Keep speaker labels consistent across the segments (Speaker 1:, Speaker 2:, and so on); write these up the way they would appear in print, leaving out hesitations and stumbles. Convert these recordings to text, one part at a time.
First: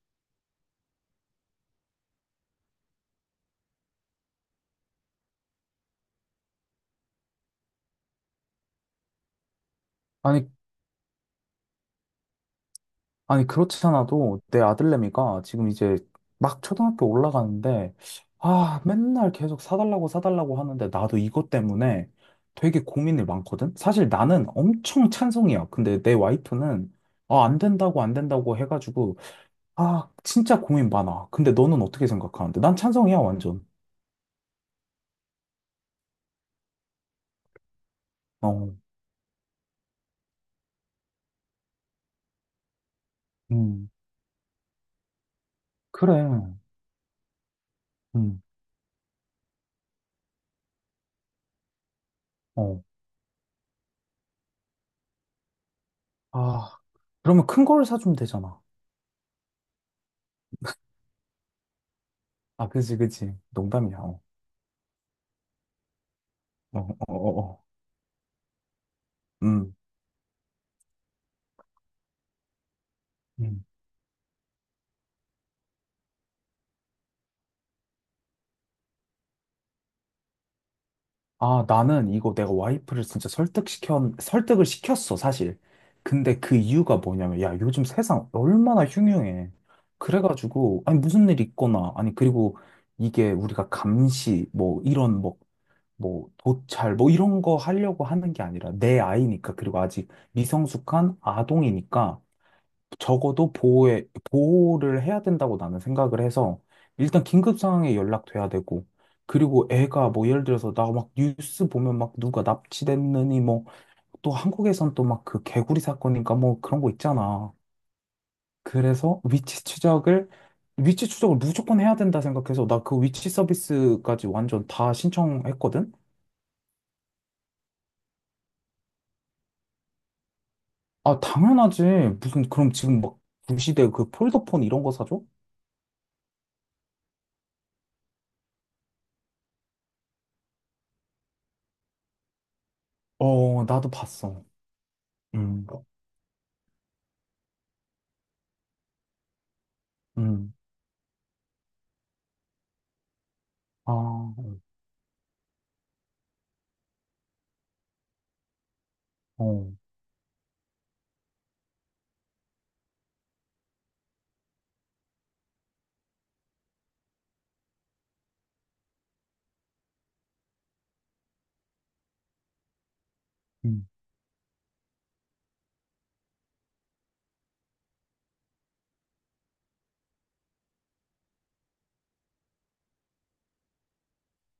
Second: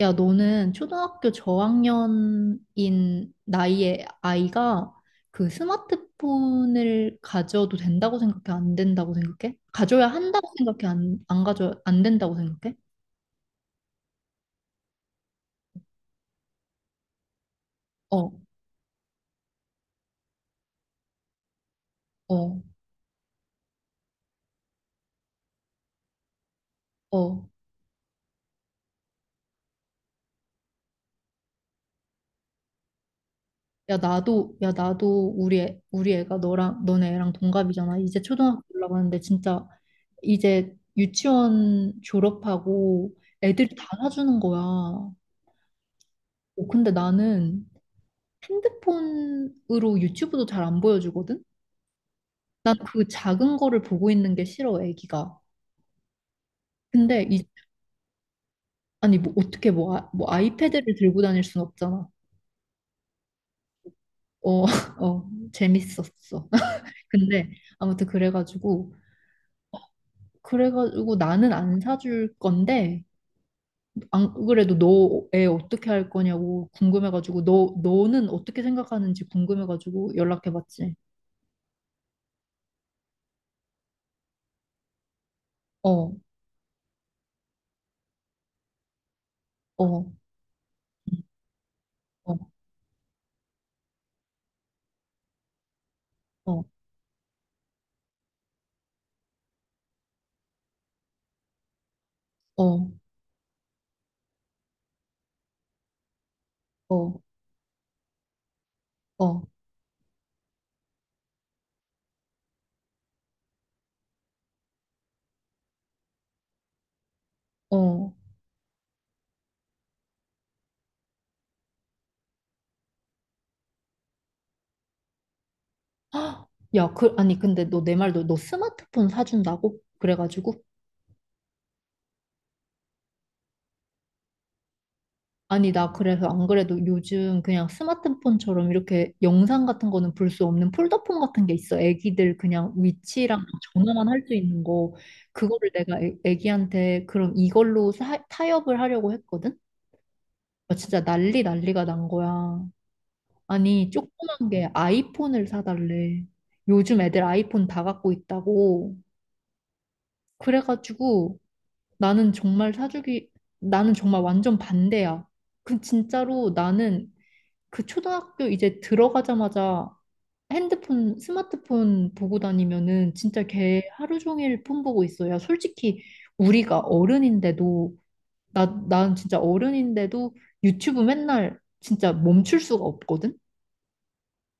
Speaker 1: 야, 너는 초등학교 저학년인 나이의 아이가 그 스마트폰을 가져도 된다고 생각해? 안 된다고 생각해? 가져야 한다고
Speaker 2: 아니,
Speaker 1: 생각해? 안 된다고 생각해?
Speaker 2: 아니, 그렇지 않아도 내 아들내미가 지금 이제 막 초등학교 올라가는데,
Speaker 1: 어,
Speaker 2: 아, 맨날 계속 사달라고 사달라고 하는데, 나도 이것 때문에
Speaker 1: 어,
Speaker 2: 되게 고민이 많거든? 사실 나는 엄청 찬성이야. 근데 내 와이프는,
Speaker 1: 어.
Speaker 2: 아, 안 된다고, 안 된다고 해가지고, 아, 진짜 고민 많아. 근데 너는 어떻게 생각하는데? 난 찬성이야, 완전.
Speaker 1: 야, 나도, 야, 나도 우리 애가 너랑, 너네 애랑 동갑이잖아. 이제 초등학교
Speaker 2: 어,
Speaker 1: 올라가는데 진짜 이제 유치원 졸업하고 애들이 다
Speaker 2: 음,
Speaker 1: 사주는 거야. 어,
Speaker 2: 그래.
Speaker 1: 근데 나는
Speaker 2: 음,
Speaker 1: 핸드폰으로 유튜브도 잘 안 보여주거든? 난
Speaker 2: 어.
Speaker 1: 그 작은 거를 보고 있는 게 싫어, 애기가.
Speaker 2: 아,
Speaker 1: 근데 이,
Speaker 2: 그러면 큰 걸 사주면 되잖아.
Speaker 1: 아니 뭐 어떻게 뭐, 아, 뭐 아이패드를 들고 다닐 순 없잖아.
Speaker 2: 아, 그지, 그지. 농담이야. 어,
Speaker 1: 어, 어, 재밌었어.
Speaker 2: 어, 어, 어.
Speaker 1: 근데
Speaker 2: 어.
Speaker 1: 아무튼 그래가지고
Speaker 2: 음.
Speaker 1: 그래가지고 나는 안 사줄 건데
Speaker 2: 음.
Speaker 1: 안 그래도 너 애 어떻게 할 거냐고 궁금해가지고 너 너는 어떻게 생각하는지 궁금해가지고 연락해봤지.
Speaker 2: 아, 나는 이거 내가 와이프를 진짜 설득을 시켰어, 사실.
Speaker 1: 어,
Speaker 2: 근데 그 이유가 뭐냐면, 야, 요즘 세상 얼마나 흉흉해.
Speaker 1: 어,
Speaker 2: 그래가지고, 아니,
Speaker 1: 응,
Speaker 2: 무슨 일 있거나, 아니,
Speaker 1: 어,
Speaker 2: 그리고 이게 우리가 감시, 뭐, 이런, 뭐, 뭐,
Speaker 1: 어,
Speaker 2: 도찰, 뭐, 이런 거 하려고 하는 게 아니라 내 아이니까, 그리고 아직 미성숙한 아동이니까,
Speaker 1: 어,
Speaker 2: 적어도 보호에, 보호를 해야 된다고 나는 생각을 해서
Speaker 1: 어,
Speaker 2: 일단 긴급 상황에 연락돼야 되고
Speaker 1: 어,
Speaker 2: 그리고 애가 뭐 예를 들어서 나 막 뉴스 보면 막 누가 납치됐느니 뭐 또 한국에선 또 막 그 개구리 사건인가 뭐 그런 거 있잖아.
Speaker 1: 어.
Speaker 2: 그래서 위치 추적을 무조건 해야 된다 생각해서 나 그 위치 서비스까지 완전 다 신청했거든.
Speaker 1: 헉, 야, 그, 아니, 근데 너 내 말도 너 스마트폰 사준다고? 그래가지고?
Speaker 2: 아, 당연하지. 무슨 그럼 지금 막 구시대 그 폴더폰 이런 거 사줘?
Speaker 1: 아니, 나 그래서 안 그래도 요즘 그냥 스마트폰처럼 이렇게 영상 같은 거는 볼 수 없는 폴더폰 같은 게 있어. 애기들 그냥 위치랑
Speaker 2: 어, 나도
Speaker 1: 전화만 할 수
Speaker 2: 봤어.
Speaker 1: 있는 거.
Speaker 2: 음.
Speaker 1: 그거를 내가 애기한테 그럼 이걸로 사, 타협을 하려고 했거든?
Speaker 2: 음.
Speaker 1: 아, 진짜 난리 난리가 난 거야. 아니,
Speaker 2: 아,
Speaker 1: 조그만
Speaker 2: 어,
Speaker 1: 게 아이폰을 사달래. 요즘 애들 아이폰 다 갖고 있다고.
Speaker 2: 어,
Speaker 1: 그래가지고 나는 정말 사주기, 나는 정말 완전 반대야. 그 진짜로 나는 그 초등학교 이제 들어가자마자 핸드폰, 스마트폰 보고 다니면은 진짜 걔
Speaker 2: 음,
Speaker 1: 하루 종일 폰 보고 있어. 야, 솔직히 우리가 어른인데도, 나, 난 진짜 어른인데도 유튜브 맨날 진짜 멈출 수가 없거든?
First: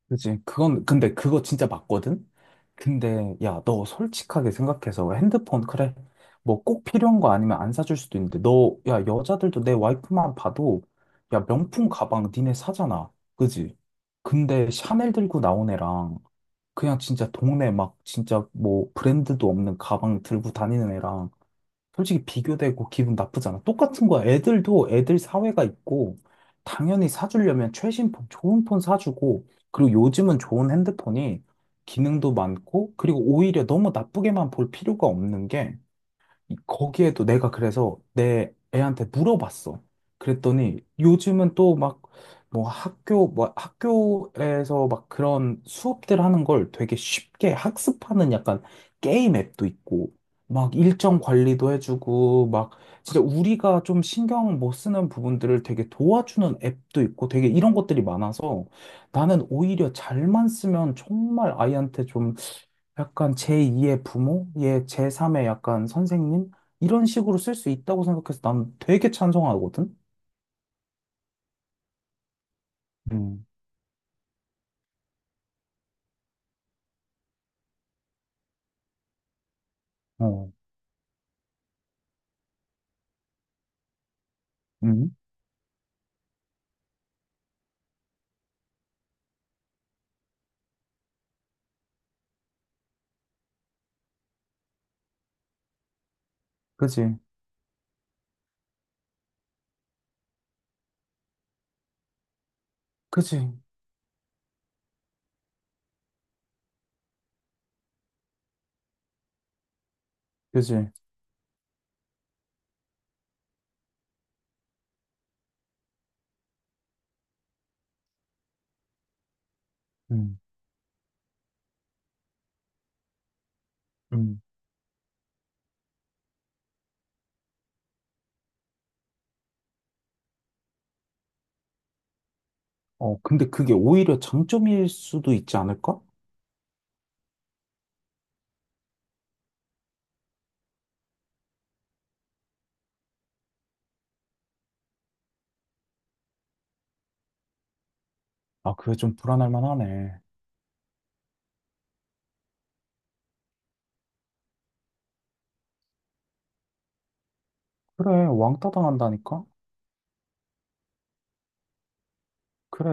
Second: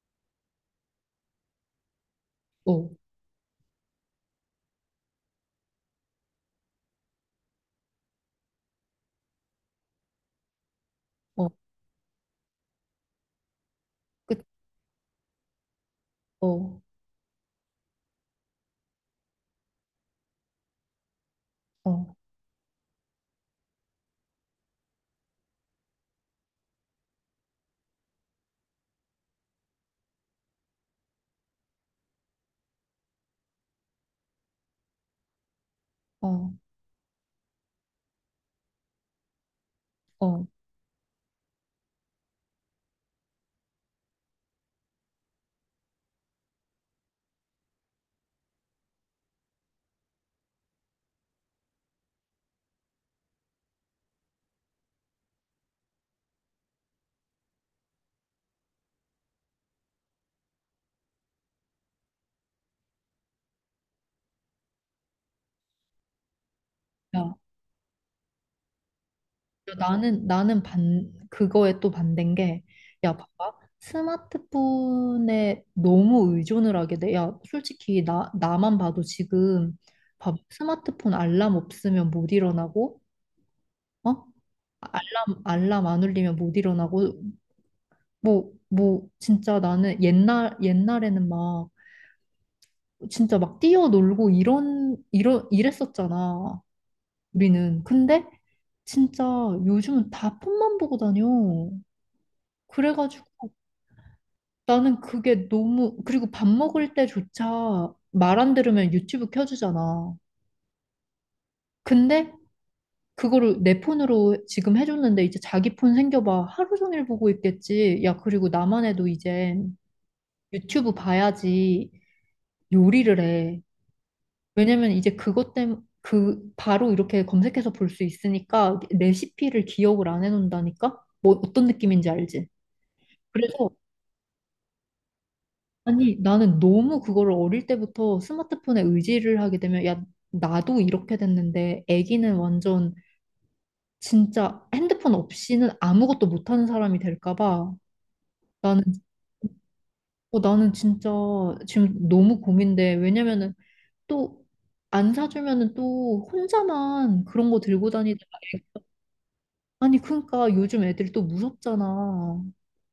Speaker 2: 그치. 그건, 근데 그거 진짜 맞거든?
Speaker 1: 어,
Speaker 2: 근데, 야, 너 솔직하게 생각해서 핸드폰, 그래. 뭐 꼭 필요한 거 아니면 안 사줄 수도 있는데, 너, 야, 여자들도 내 와이프만 봐도, 야,
Speaker 1: 어,
Speaker 2: 명품 가방 니네 사잖아. 그지?
Speaker 1: 그
Speaker 2: 근데 샤넬 들고 나온 애랑,
Speaker 1: 어,
Speaker 2: 그냥 진짜 동네 막, 진짜 뭐 브랜드도 없는 가방 들고 다니는 애랑,
Speaker 1: 어,
Speaker 2: 솔직히 비교되고 기분 나쁘잖아. 똑같은 거야. 애들도 애들 사회가 있고, 당연히 사주려면 최신 폰, 좋은 폰 사주고, 그리고 요즘은 좋은 핸드폰이 기능도 많고, 그리고 오히려 너무 나쁘게만 볼 필요가 없는 게,
Speaker 1: 어,
Speaker 2: 거기에도 내가 그래서 내 애한테 물어봤어.
Speaker 1: 어.
Speaker 2: 그랬더니 요즘은 또 막 뭐 학교 뭐 학교에서 막 그런 수업들 하는 걸 되게 쉽게 학습하는 약간 게임 앱도 있고 막 일정 관리도 해주고 막 진짜 우리가 좀 신경 못 쓰는 부분들을 되게 도와주는 앱도 있고 되게 이런 것들이 많아서 나는 오히려 잘만 쓰면 정말 아이한테 약간 제2의 부모, 예, 제3의 약간 선생님 이런
Speaker 1: 야.
Speaker 2: 식으로 쓸 수 있다고 생각해서 난 되게 찬성하거든.
Speaker 1: 나는 반 그거에 또 반대인 게 야
Speaker 2: 음,
Speaker 1: 봐봐 스마트폰에 너무 의존을 하게 돼. 야 솔직히 나 나만 봐도 지금 봐봐
Speaker 2: 어,
Speaker 1: 스마트폰 알람 없으면 못 일어나고 어
Speaker 2: 음,
Speaker 1: 알람 안 울리면 못 일어나고 뭐 진짜 나는 옛날에는 막 진짜 막 뛰어놀고 이런 이런 이랬었잖아
Speaker 2: 그지,
Speaker 1: 우리는 근데 진짜 요즘은 다 폰만 보고 다녀 그래가지고
Speaker 2: 그지,
Speaker 1: 나는 그게 너무, 그리고 밥 먹을 때조차 말 안 들으면 유튜브 켜주잖아.
Speaker 2: 그지,
Speaker 1: 근데 그거를 내 폰으로 지금 해줬는데 이제 자기 폰 생겨봐. 하루 종일 보고 있겠지. 야, 그리고 나만 해도 이제
Speaker 2: 음,
Speaker 1: 유튜브 봐야지 요리를 해.
Speaker 2: 음.
Speaker 1: 왜냐면 이제 그것 때문에 그 바로 이렇게 검색해서 볼 수 있으니까 레시피를 기억을 안 해놓는다니까? 뭐 어떤 느낌인지 알지?
Speaker 2: 어, 근데
Speaker 1: 그래서
Speaker 2: 그게 오히려 장점일 수도 있지 않을까?
Speaker 1: 아니, 나는 너무 그거를 어릴 때부터 스마트폰에 의지를 하게 되면, 야, 나도 이렇게 됐는데, 애기는 완전 진짜 핸드폰 없이는 아무것도 못하는 사람이 될까 봐.
Speaker 2: 아,
Speaker 1: 나는,
Speaker 2: 그게 좀 불안할 만하네.
Speaker 1: 어, 나는 진짜 지금 너무 고민돼. 왜냐면은 또 안 사주면은 또 혼자만 그런 거 들고
Speaker 2: 그래,
Speaker 1: 다니다가,
Speaker 2: 왕따
Speaker 1: 애-
Speaker 2: 당한다니까?
Speaker 1: 아니, 그러니까 요즘 애들이 또 무섭잖아.
Speaker 2: 그래.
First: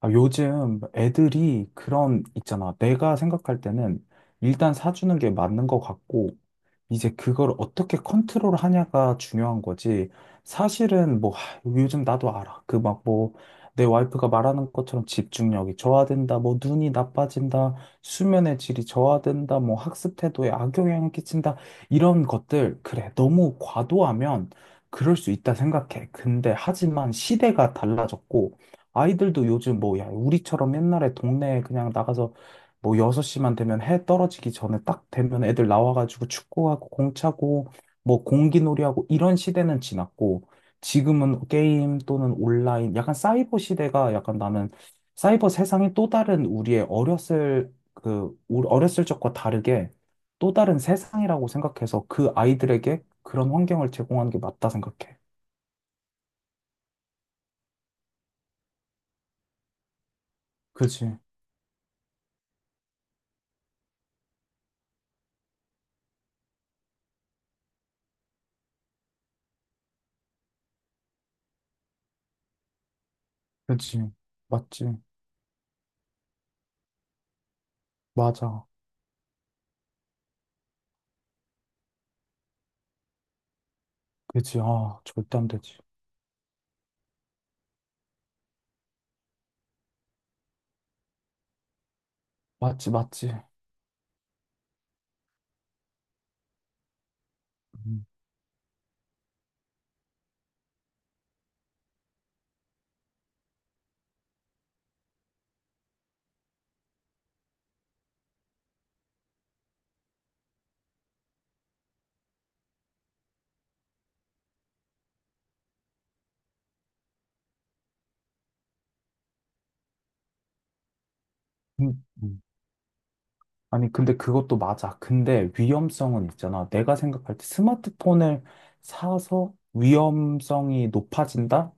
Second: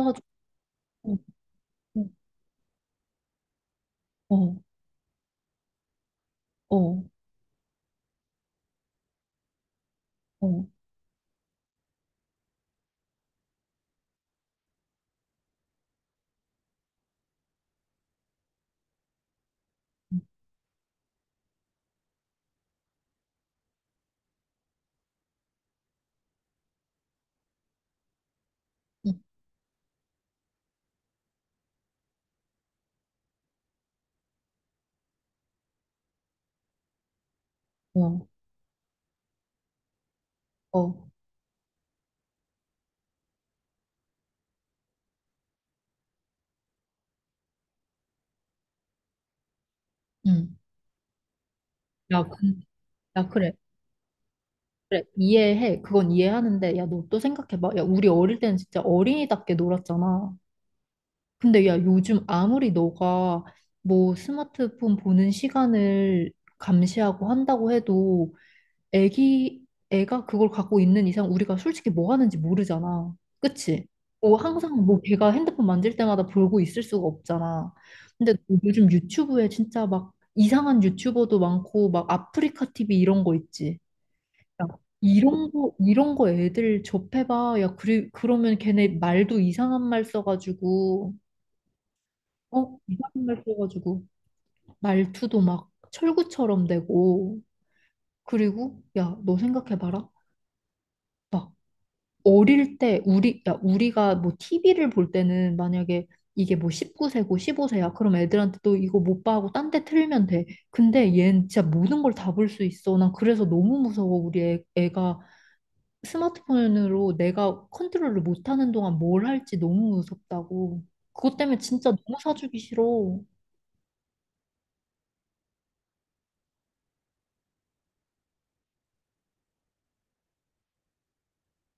Speaker 2: 아, 요즘
Speaker 1: 어,
Speaker 2: 애들이 그런, 있잖아. 내가 생각할 때는
Speaker 1: 어,
Speaker 2: 일단 사주는 게 맞는 것 같고,
Speaker 1: 어,
Speaker 2: 이제 그걸 어떻게 컨트롤 하냐가 중요한 거지.
Speaker 1: 어,
Speaker 2: 사실은 뭐, 하, 요즘 나도 알아. 그 막 뭐, 내 와이프가 말하는 것처럼 집중력이 저하된다, 뭐, 눈이 나빠진다, 수면의 질이 저하된다, 뭐, 학습 태도에 악영향을 끼친다, 이런 것들. 그래, 너무 과도하면 그럴 수 있다 생각해. 근데 하지만 시대가 달라졌고,
Speaker 1: 어,
Speaker 2: 아이들도 요즘 뭐, 야, 우리처럼 옛날에 동네에 그냥 나가서 뭐 6시만 되면 해 떨어지기 전에 딱 되면 애들 나와가지고 축구하고 공 차고 뭐
Speaker 1: 어,
Speaker 2: 공기놀이하고 이런 시대는 지났고
Speaker 1: 어.
Speaker 2: 지금은 게임 또는 온라인 약간 사이버 시대가 약간 나는 사이버 세상이 또 다른 우리의 어렸을 그 어렸을 적과 다르게 또
Speaker 1: 음.
Speaker 2: 다른 세상이라고 생각해서
Speaker 1: 야,
Speaker 2: 그 아이들에게
Speaker 1: 야, 그래.
Speaker 2: 그런 환경을 제공하는 게 맞다
Speaker 1: 그래.
Speaker 2: 생각해.
Speaker 1: 이해해. 그건 이해하는데, 야, 너 또 생각해봐. 야, 우리 어릴 때는 진짜 어린이답게 놀았잖아.
Speaker 2: 그지,
Speaker 1: 근데 야, 요즘 아무리 너가 뭐 스마트폰 보는 시간을 감시하고 한다고 해도 애기, 애가 그걸 갖고 있는 이상 우리가 솔직히 뭐 하는지 모르잖아. 그치?
Speaker 2: 그지,
Speaker 1: 뭐 항상
Speaker 2: 맞지,
Speaker 1: 뭐 걔가 핸드폰 만질 때마다 보고 있을 수가 없잖아. 근데
Speaker 2: 맞아.
Speaker 1: 요즘 유튜브에 진짜 막 이상한 유튜버도 많고 막 아프리카 TV 이런 거 있지.
Speaker 2: 그지,
Speaker 1: 야,
Speaker 2: 아, 절대 안
Speaker 1: 이런 거,
Speaker 2: 되지.
Speaker 1: 이런 거 애들 접해봐. 야, 그리, 그러면 걔네 말도 이상한 말 써가지고, 어?
Speaker 2: 맞지,
Speaker 1: 이상한
Speaker 2: 맞지.
Speaker 1: 말 써가지고, 말투도 막 철구처럼 되고.
Speaker 2: 음,
Speaker 1: 그리고, 야, 너 생각해봐라. 막, 어릴 때, 우리, 야, 우리가 뭐 TV를 볼 때는 만약에 이게 뭐 19세고 15세야. 그럼 애들한테 또 이거 못 봐 하고 딴 데 틀면 돼. 근데 얘는 진짜 모든 걸 다 볼 수 있어. 난 그래서 너무 무서워, 우리 애가. 스마트폰으로 내가 컨트롤을 못하는 동안 뭘 할지 너무 무섭다고. 그것 때문에 진짜
Speaker 2: 음,
Speaker 1: 너무
Speaker 2: 음.
Speaker 1: 사주기 싫어.
Speaker 2: 아니, 근데 그것도 맞아. 근데 위험성은 있잖아. 내가 생각할 때 스마트폰을 사서 위험성이 높아진다?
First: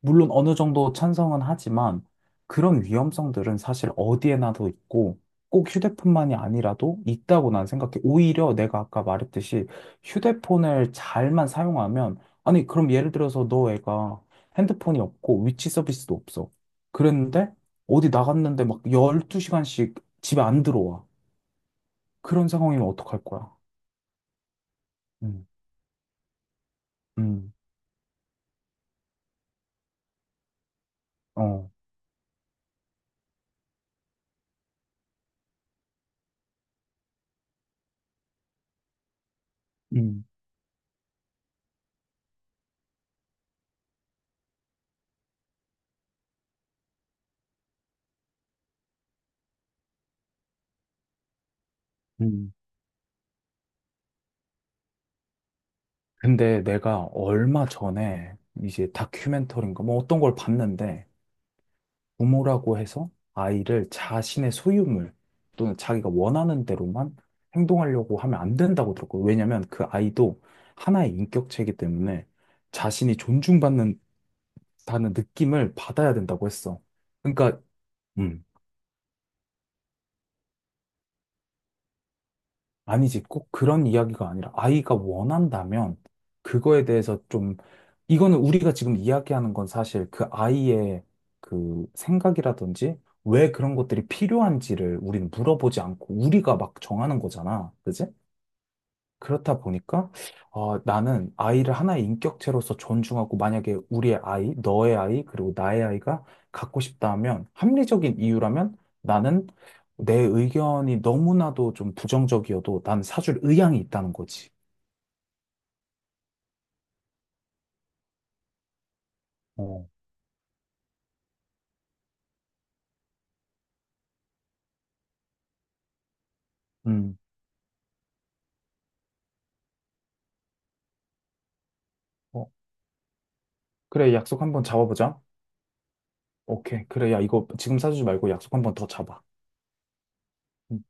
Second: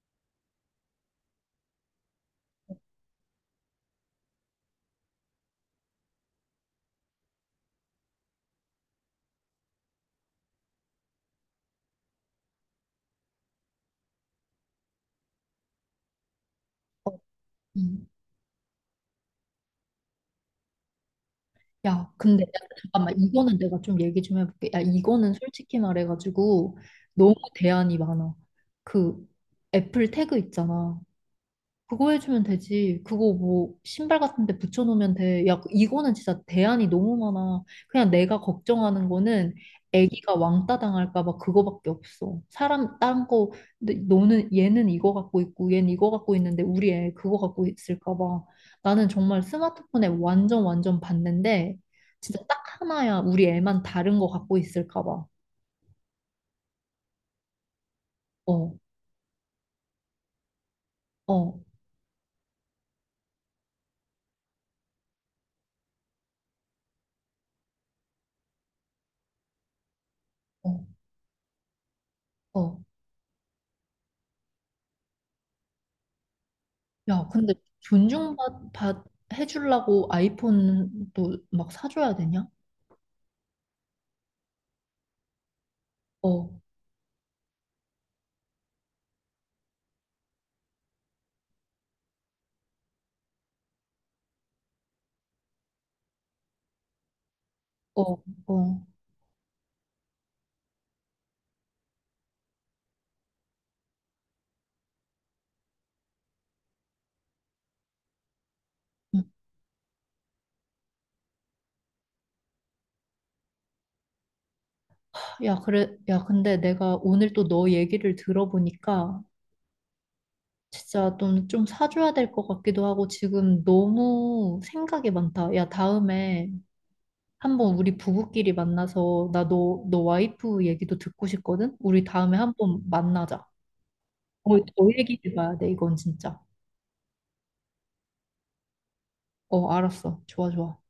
Speaker 2: 물론 어느 정도 찬성은 하지만 그런 위험성들은 사실 어디에나도 있고 꼭 휴대폰만이 아니라도 있다고 난 생각해. 오히려 내가 아까 말했듯이 휴대폰을 잘만 사용하면, 아니, 그럼 예를 들어서 너 애가 핸드폰이 없고 위치 서비스도 없어. 그랬는데
Speaker 1: 음.
Speaker 2: 어디 나갔는데 막 12시간씩 집에 안 들어와.
Speaker 1: 야, 근데 야,
Speaker 2: 그런 상황이면
Speaker 1: 잠깐만
Speaker 2: 어떡할 거야?
Speaker 1: 이거는 내가 좀 얘기 좀 해볼게. 야, 이거는
Speaker 2: 음,
Speaker 1: 솔직히 말해가지고 너무
Speaker 2: 음,
Speaker 1: 대안이 많아. 그 애플 태그 있잖아.
Speaker 2: 어.
Speaker 1: 그거 해주면 되지. 그거 뭐 신발 같은 데 붙여놓으면 돼. 야, 이거는 진짜 대안이 너무 많아. 그냥 내가 걱정하는 거는
Speaker 2: 음,
Speaker 1: 애기가 왕따 당할까 봐 그거밖에 없어. 사람 딴 거, 근데 너는 얘는 이거 갖고 있고 얘는 이거 갖고 있는데 우리 애 그거 갖고 있을까 봐. 나는 정말 스마트폰에 완전 완전 봤는데 진짜
Speaker 2: 음,
Speaker 1: 딱 하나야 우리 애만 다른 거 갖고 있을까 봐.
Speaker 2: 근데 내가 얼마 전에
Speaker 1: 어,
Speaker 2: 이제 다큐멘터리인가 뭐 어떤 걸 봤는데
Speaker 1: 어,
Speaker 2: 부모라고 해서 아이를 자신의 소유물 또는 자기가 원하는 대로만 행동하려고 하면 안 된다고 들었고 왜냐면 그 아이도
Speaker 1: 어,
Speaker 2: 하나의 인격체이기 때문에
Speaker 1: 어.
Speaker 2: 자신이 존중받는다는 느낌을 받아야 된다고 했어.
Speaker 1: 야, 근데
Speaker 2: 그러니까 음,
Speaker 1: 존중받 받, 해주려고 아이폰도 막 사줘야 되냐?
Speaker 2: 아니지, 꼭 그런 이야기가 아니라 아이가 원한다면
Speaker 1: 어,
Speaker 2: 그거에 대해서 좀, 이거는 우리가 지금 이야기하는 건 사실 그 아이의 그 생각이라든지 왜 그런 것들이 필요한지를 우리는 물어보지 않고 우리가 막 정하는 거잖아.
Speaker 1: 어,
Speaker 2: 그지?
Speaker 1: 어.
Speaker 2: 그렇다 보니까 어, 나는 아이를 하나의 인격체로서 존중하고 만약에 우리의 아이, 너의 아이, 그리고 나의 아이가 갖고 싶다 하면 합리적인 이유라면
Speaker 1: 응.
Speaker 2: 나는 내 의견이 너무나도 좀 부정적이어도 난 사줄 의향이 있다는 거지.
Speaker 1: 야, 그래, 야, 근데 내가 오늘 또 너 얘기를 들어보니까
Speaker 2: 어,
Speaker 1: 진짜 좀 사줘야 될 것 같기도 하고 지금 너무 생각이 많다. 야, 다음에
Speaker 2: 음.
Speaker 1: 한번 우리 부부끼리 만나서 나 너 와이프 얘기도 듣고 싶거든? 우리 다음에
Speaker 2: 어,
Speaker 1: 한번 만나자.
Speaker 2: 그래, 약속
Speaker 1: 어,
Speaker 2: 한번
Speaker 1: 더
Speaker 2: 잡아보자.
Speaker 1: 얘기해봐야 돼, 이건 진짜.
Speaker 2: 오케이. 그래, 야, 이거 지금 사주지 말고 약속 한번 더 잡아.
Speaker 1: 어, 알았어. 좋아, 좋아.
Speaker 2: 음.